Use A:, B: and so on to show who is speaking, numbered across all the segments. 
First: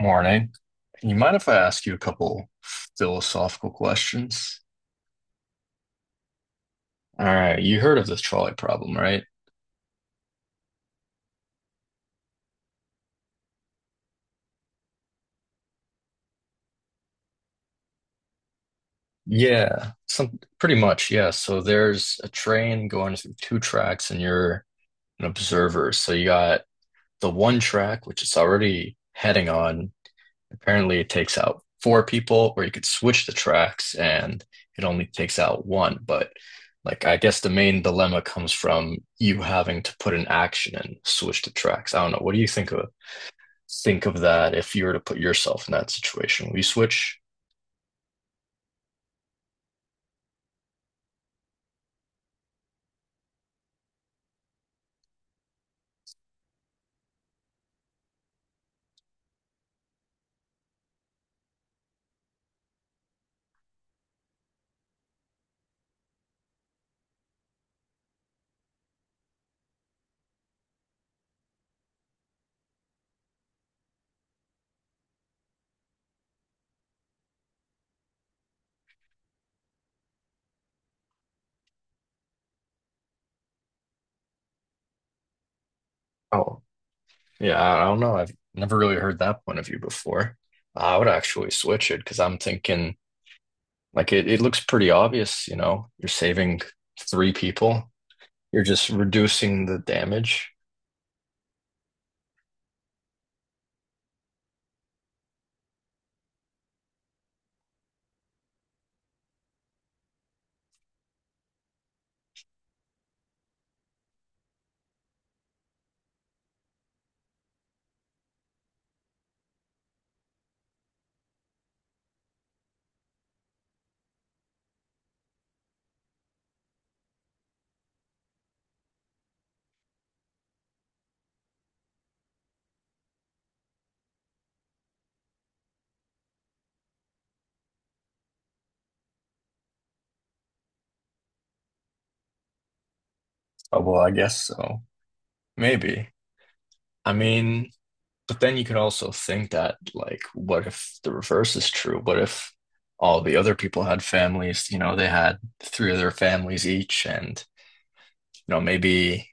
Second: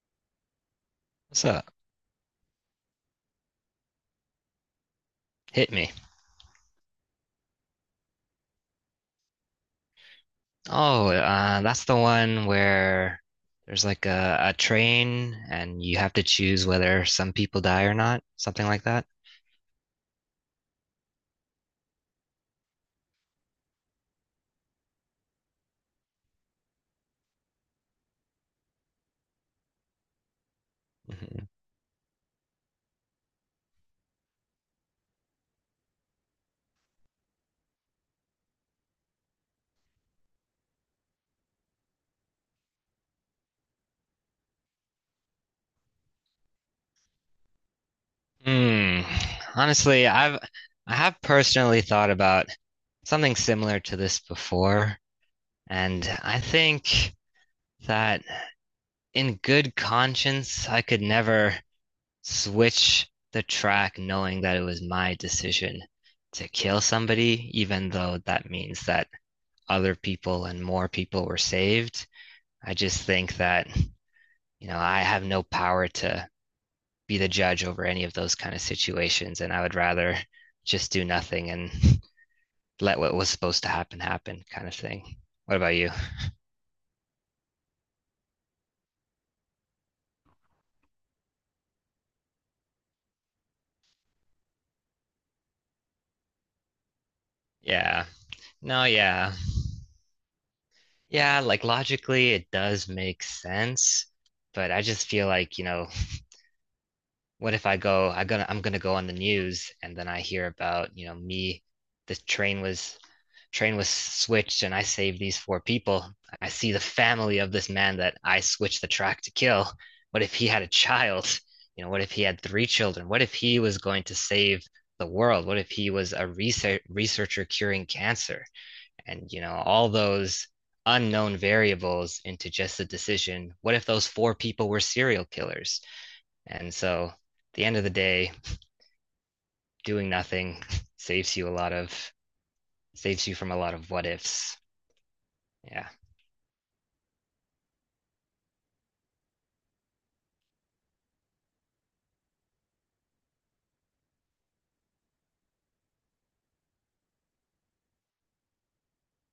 A: Morning. You mind
B: What's
A: if I
B: up?
A: ask you a couple philosophical questions?
B: Hit me.
A: All right, you heard of the trolley problem, right?
B: Oh, that's the one where there's like a train and you have to choose whether some people die or not, something like that.
A: Yeah, some pretty much, yeah. So there's a train going through two tracks and you're an observer. So you got the one track, which it's already heading on. Apparently, it takes
B: Mhm.
A: out four people, or you could switch the tracks and it only takes out one. But like, I guess the main dilemma comes from you having to put an action and switch the tracks. I don't know. What do you think of that if you were to put yourself in that situation? Will you switch?
B: Hmm. Honestly, I have personally thought about something similar to this before, and I think that in good conscience, I could never switch the track knowing that it was my decision to kill somebody, even though that means that other people and more people were saved. I just think that, I have no power to be the judge over any of those kind of situations. And I would rather just do nothing and let what was supposed to happen happen kind of thing. What about you?
A: Oh, yeah. I don't know. I've never really heard that point of view before. I would actually switch it because I'm thinking like it looks pretty obvious, you're saving three people.
B: Yeah.
A: You're
B: No,
A: just
B: yeah.
A: reducing the damage.
B: Yeah, like logically, it does make sense. But I just feel like, what if I'm gonna go on the news and then I hear about me, the train was switched and I saved these four people. I see the family of this man that I switched the track to kill. What if he had a child? What if he had three children? What if he was going to save the world? What if he was a researcher curing cancer? And all those unknown variables into just the decision. What if those four people were serial killers? And so, at the end of the day, doing nothing saves you a lot of saves you from a lot
A: Oh,
B: of
A: well,
B: what
A: I guess
B: ifs.
A: so.
B: Yeah,
A: Maybe. I mean, but then you could also think that, like, what if the reverse is true? What if all the other people had families, they had three of their families each, and, you know, maybe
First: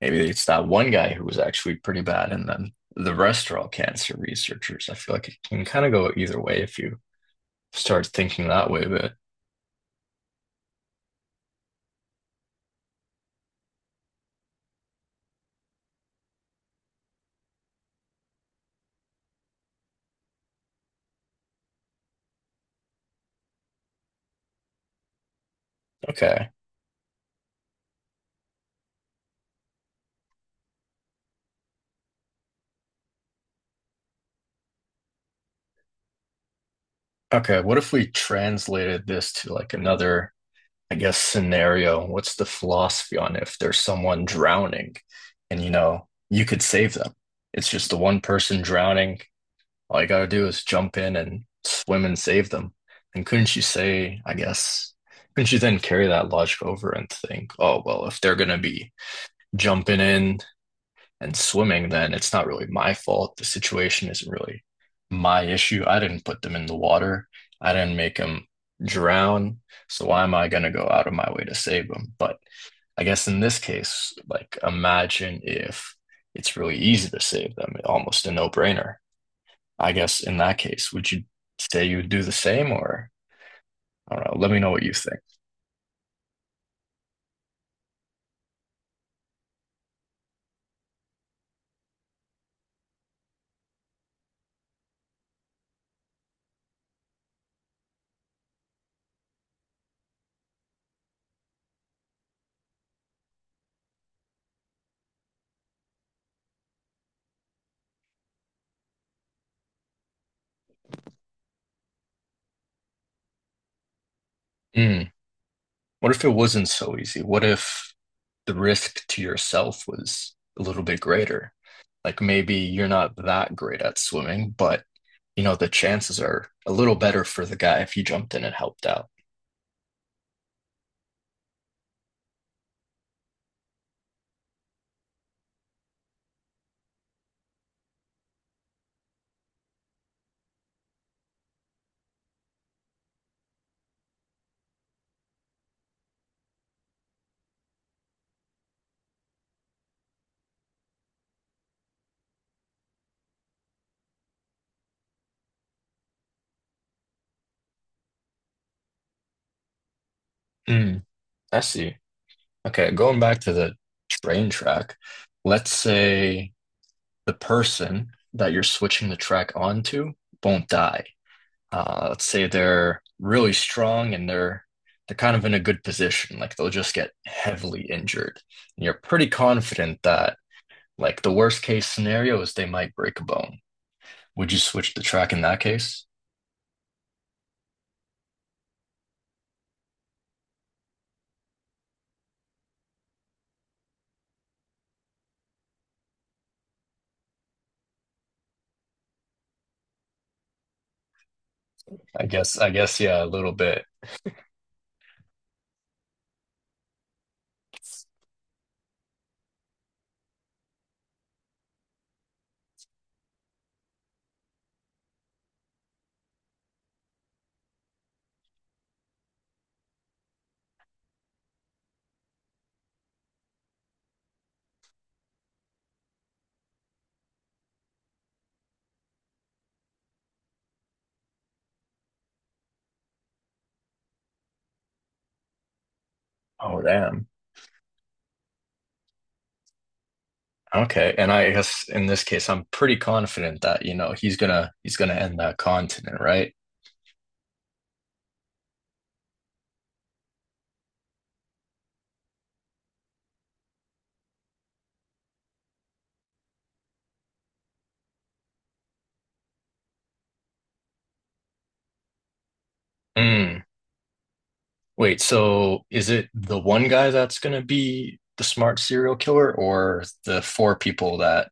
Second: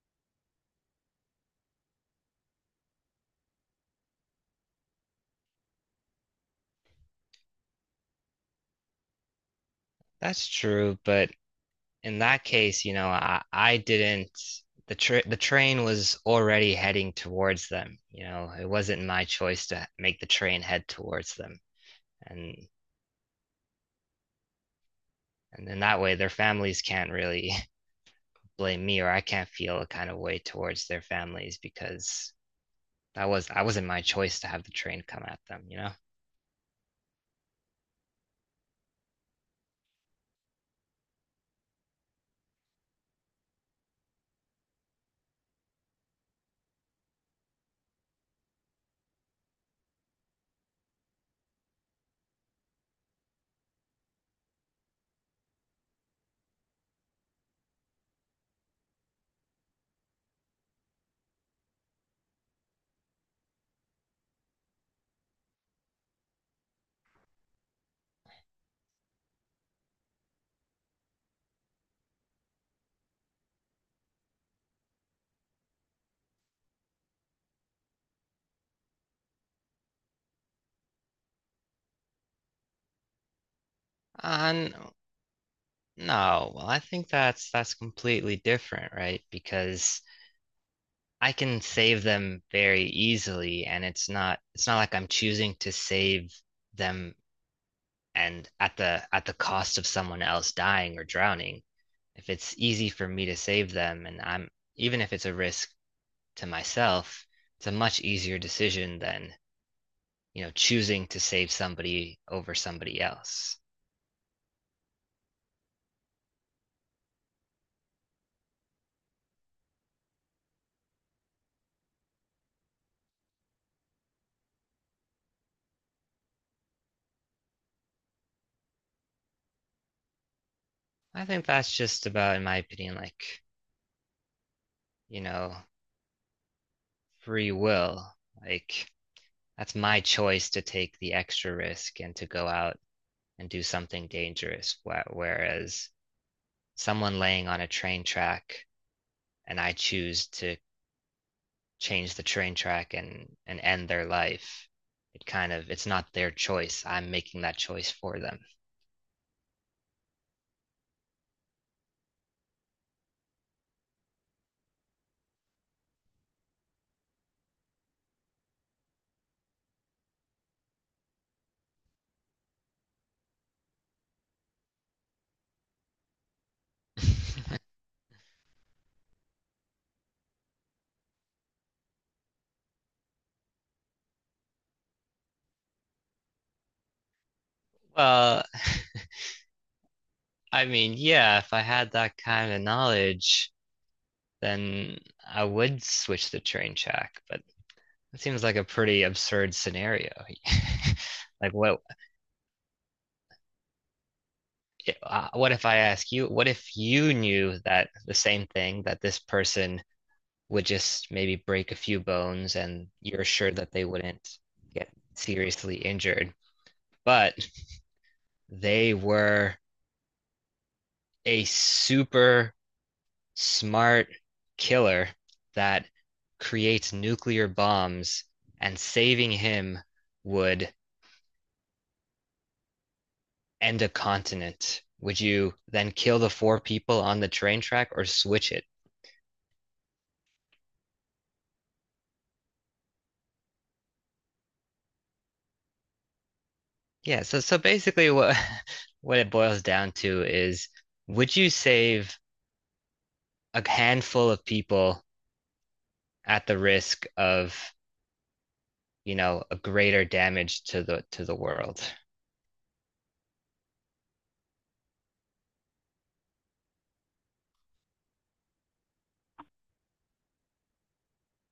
A: maybe it's that one guy who was actually pretty bad, and then the rest are all cancer researchers. I feel like it can kind of go either way if you start thinking that way, but.
B: that's true. But in that case, I didn't. The train was already heading towards them. It wasn't my choice to make the train head towards them. And and in that way, their
A: Okay.
B: families can't really blame me, or I can't feel a kind of way towards their families because that was I wasn't my choice to have the train come at them. You know.
A: Okay, what if we translated this to like another, I guess, scenario? What's the philosophy on if there's someone drowning and you could save them? It's just the one person drowning. All you gotta do is jump in and swim and save them. And couldn't you say, I guess, couldn't you then carry that logic over and think, oh, well, if they're gonna be jumping in and swimming, then it's not really my fault. The situation isn't really my issue. I didn't put them in the water. I didn't make them drown. So why am I going to go out of my way to save them? But I guess in this case, like imagine if it's really easy to save them, almost a no-brainer. I guess in that case, would you say you would do the same or I don't know, let me know
B: Um,
A: what you think.
B: No, well, I think that's completely different, right? Because I can save them very easily and it's not like I'm choosing to save them and at the cost of someone else dying or drowning. If it's easy for me to save them and I'm even if it's a risk to myself, it's a much easier decision than, choosing to save somebody over somebody else.
A: Hmm. What if it wasn't so easy? What if the risk to yourself was a little bit greater. Like maybe you're not that great at swimming, but the chances are a little better for the guy if he jumped in and helped out.
B: I think that's just about, in my opinion, like, you know, free will. Like, that's my choice to take the extra risk and to go out and do something dangerous. Whereas someone laying on a train track and I choose to change the train track and end their life, it's not their choice. I'm making that choice for them.
A: Mm, I see. Okay, going back to the train track, let's say the person that you're switching the track onto won't die. Let's say they're really strong and they're kind of in a good position, like they'll just get heavily injured. And you're pretty confident that. Like, the worst case scenario is they might break a bone. Would you switch the track in that case?
B: Well, I mean, yeah, if I had that kind of knowledge, then I would switch the train track, but that seems like a pretty absurd scenario. Like what
A: I guess, yeah, a little bit.
B: what if I ask you, what if you knew that the same thing that this person would just maybe break a few bones and you're sure that they wouldn't get seriously injured, but they were a super smart killer that creates nuclear bombs and saving him would and a continent, would you then kill the four
A: Oh,
B: people on
A: damn.
B: the train track or switch it?
A: Okay. And I guess in this case, I'm pretty confident that, he's gonna end that continent, right?
B: Yeah, so basically what what it boils down to is would you save a handful of people at the risk of, a greater damage to the world?
A: Mm. Wait, so is it the one guy that's gonna be the smart serial killer or the four people that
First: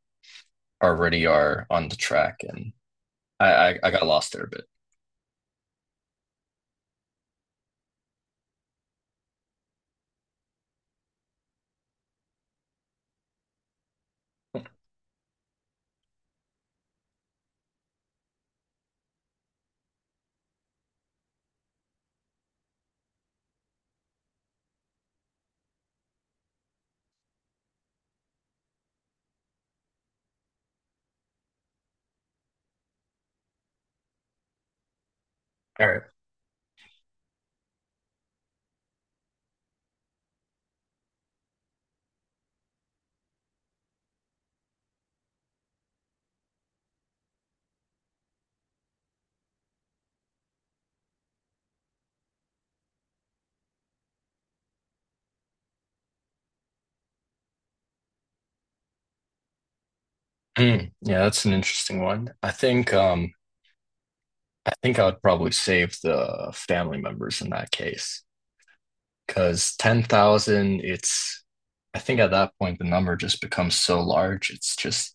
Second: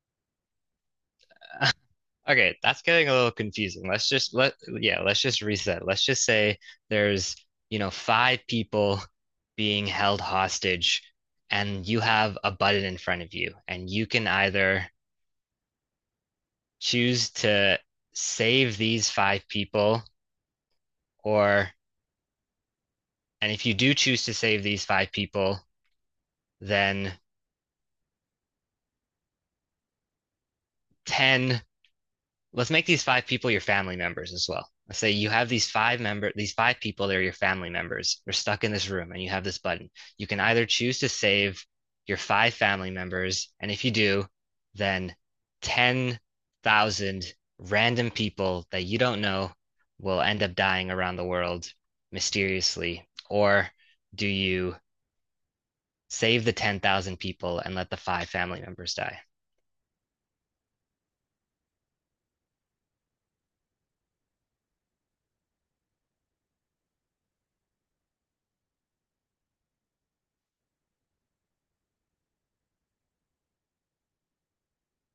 A: already are on the track?
B: Okay,
A: And
B: that's getting a little
A: I I,
B: confusing.
A: I got
B: Let's
A: lost
B: just
A: there a
B: let
A: bit.
B: yeah, let's just reset. Let's just say there's, five people being held hostage and you have a button in front of you and you can either choose to save these five people or and if you do choose to save these five people, then 10. Let's make these five people your family members as well. Let's say you have these
A: All right.
B: five people, they're your family members. They're stuck in this room and you have this button. You can either choose to save your five family members, and if you do, then 10,000 random people that you don't know will end up dying around the world mysteriously. Or do you save the 10,000 people and let the five family members die?
A: Mm. Yeah, that's an interesting one. I think I would probably save the family members in that case because 10,000, it's, I think at that point, the number just becomes so large. It's just,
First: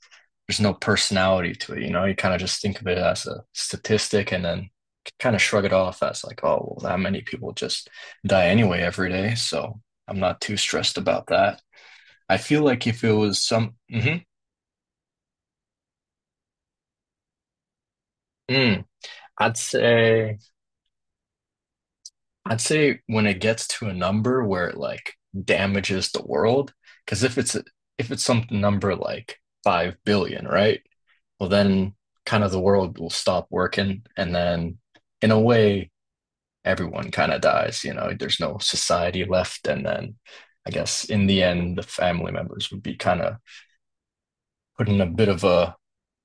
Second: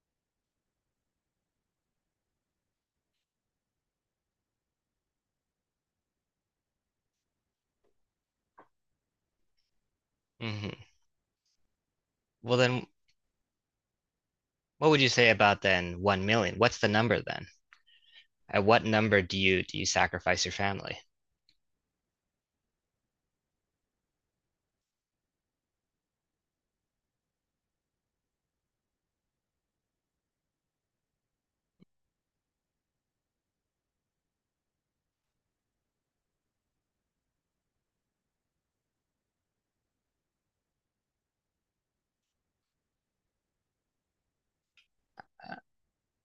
A: there's no personality to it. You kind of just think of it as a statistic and then kind of shrug it off as like, oh, well, that many people just die anyway every day. So I'm not too
B: Hmm.
A: stressed about that. I
B: Well,
A: feel
B: then
A: like if it was some. Mhm.
B: what would you say about then 1 million? What's the number then? At
A: Mm.
B: what number do
A: I'd
B: you
A: say.
B: sacrifice your family?
A: I'd say when it gets to a number where it like damages the world, because if it's some number like 5 billion, right? Well, then kind of the world will stop working, and then in a way, everyone kind of dies. There's no society left, and then I guess in the end, the family members would be kind of put in a bit of a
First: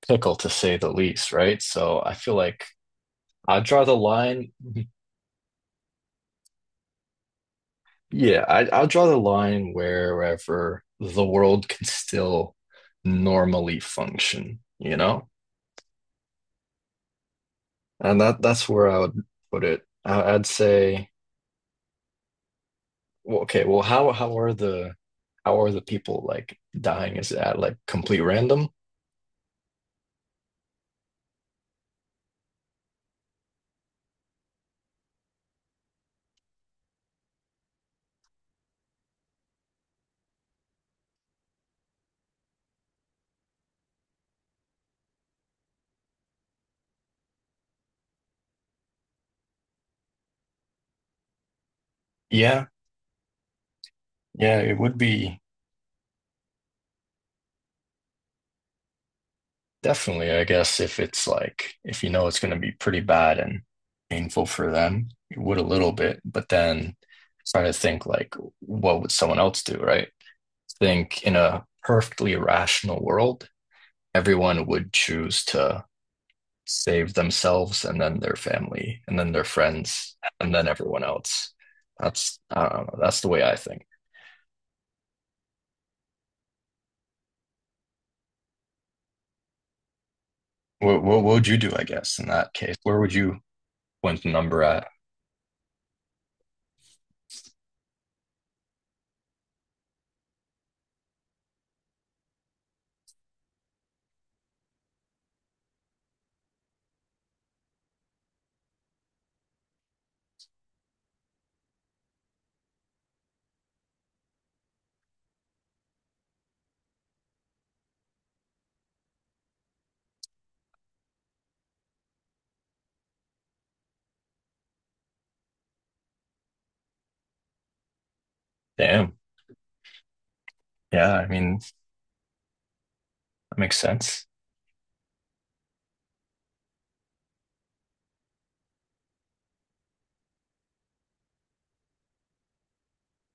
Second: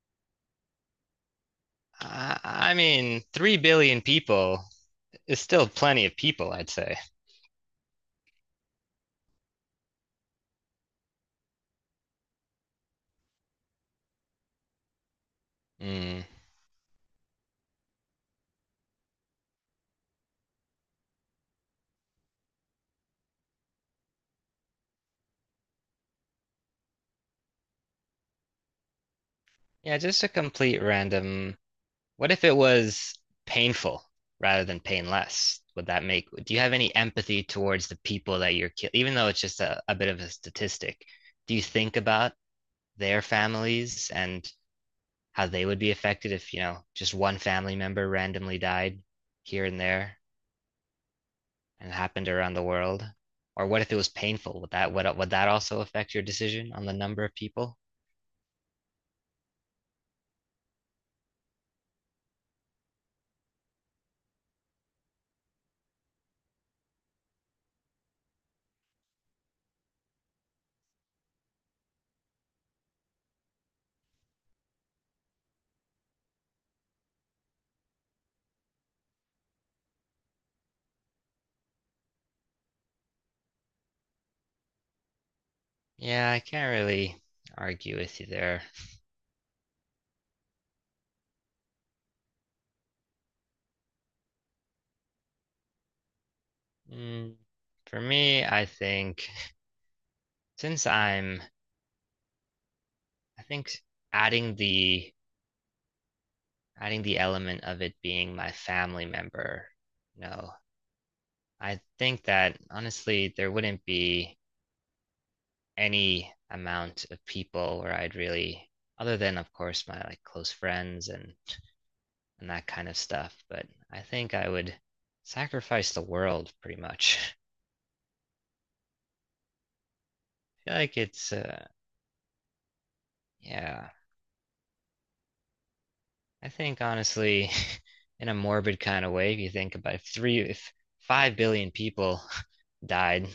A: pickle to say the least, right? So I feel
B: I,
A: like
B: I mean, three
A: I draw the
B: billion
A: line
B: people is still plenty of people, I'd say.
A: I'll draw the line wherever the world can still normally function, you know?
B: Mm.
A: And that's where I would put it. I'd say, well, okay, well, how are the people like dying? Is that like complete random?
B: Yeah, just a complete random. What if it was painful rather than painless? Do you have any empathy towards the people that you're killing? Even though it's just a bit of a statistic, do you think about their families and how they would be affected if, just one family member randomly died here and there, and happened around the
A: Yeah,
B: world? Or what if it was
A: yeah,
B: painful? Would
A: it
B: that
A: would
B: would, would
A: be
B: that also affect your decision on the number of people?
A: definitely, I guess, if it's like if you know it's going to be pretty bad and painful for them, it would a little bit, but then try to think like, what would someone else do, right? Think in a perfectly rational world, everyone would choose to save themselves and then their family and then their friends and then everyone else. That's I don't know. That's the way I think.
B: Yeah, I can't really argue with you there.
A: What would you do? I guess in that case, where would you point the number at?
B: Mm, for me, since I'm, I think adding the adding the element of it being my family member, no, I think that honestly there wouldn't be any amount of people where I'd really, other than of course my like close friends and that kind of stuff. But I think I would sacrifice the world pretty much.
A: Damn.
B: I feel like
A: Yeah. I mean, that makes
B: yeah,
A: sense.
B: I think honestly, in a morbid kind of way, if you think about it, if 5 billion people died,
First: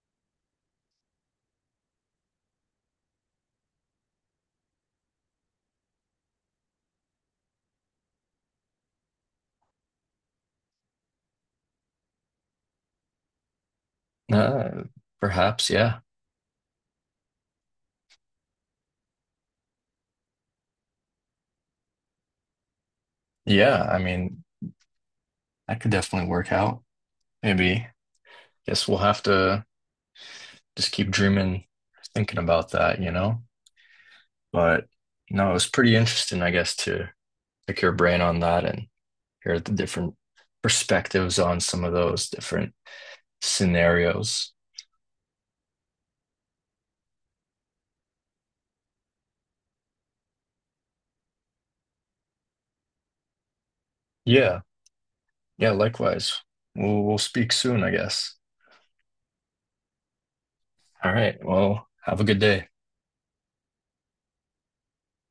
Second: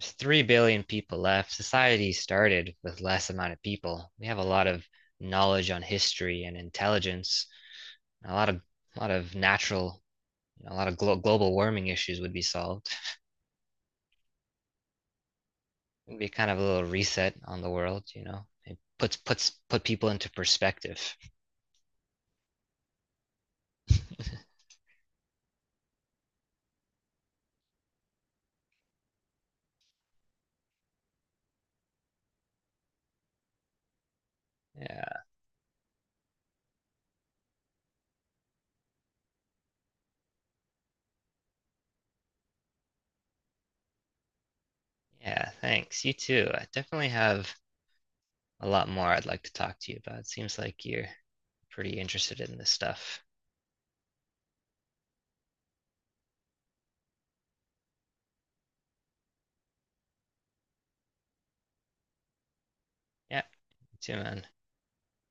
B: there's 3 billion people left. Society started with less amount of people. We have a lot of knowledge on history and intelligence. And a lot of natural, a lot of global warming issues would be solved.
A: Uh, perhaps. Yeah.
B: It'd be kind of a little reset on the world. It puts puts put people into perspective.
A: Yeah. I mean, that could definitely work out. Maybe. Guess we'll have to just keep dreaming, thinking about that. You know. But
B: Yeah.
A: no, it was pretty interesting, I guess, to pick your brain on that and hear the different perspectives on some of those different scenarios.
B: Yeah, thanks. You too. I definitely have a lot more I'd like to talk to you about. It seems like you're pretty interested in this stuff.
A: Yeah, yeah, likewise. We'll speak soon, I guess. All right. Well, have a good day.
B: Yeah, you too, man.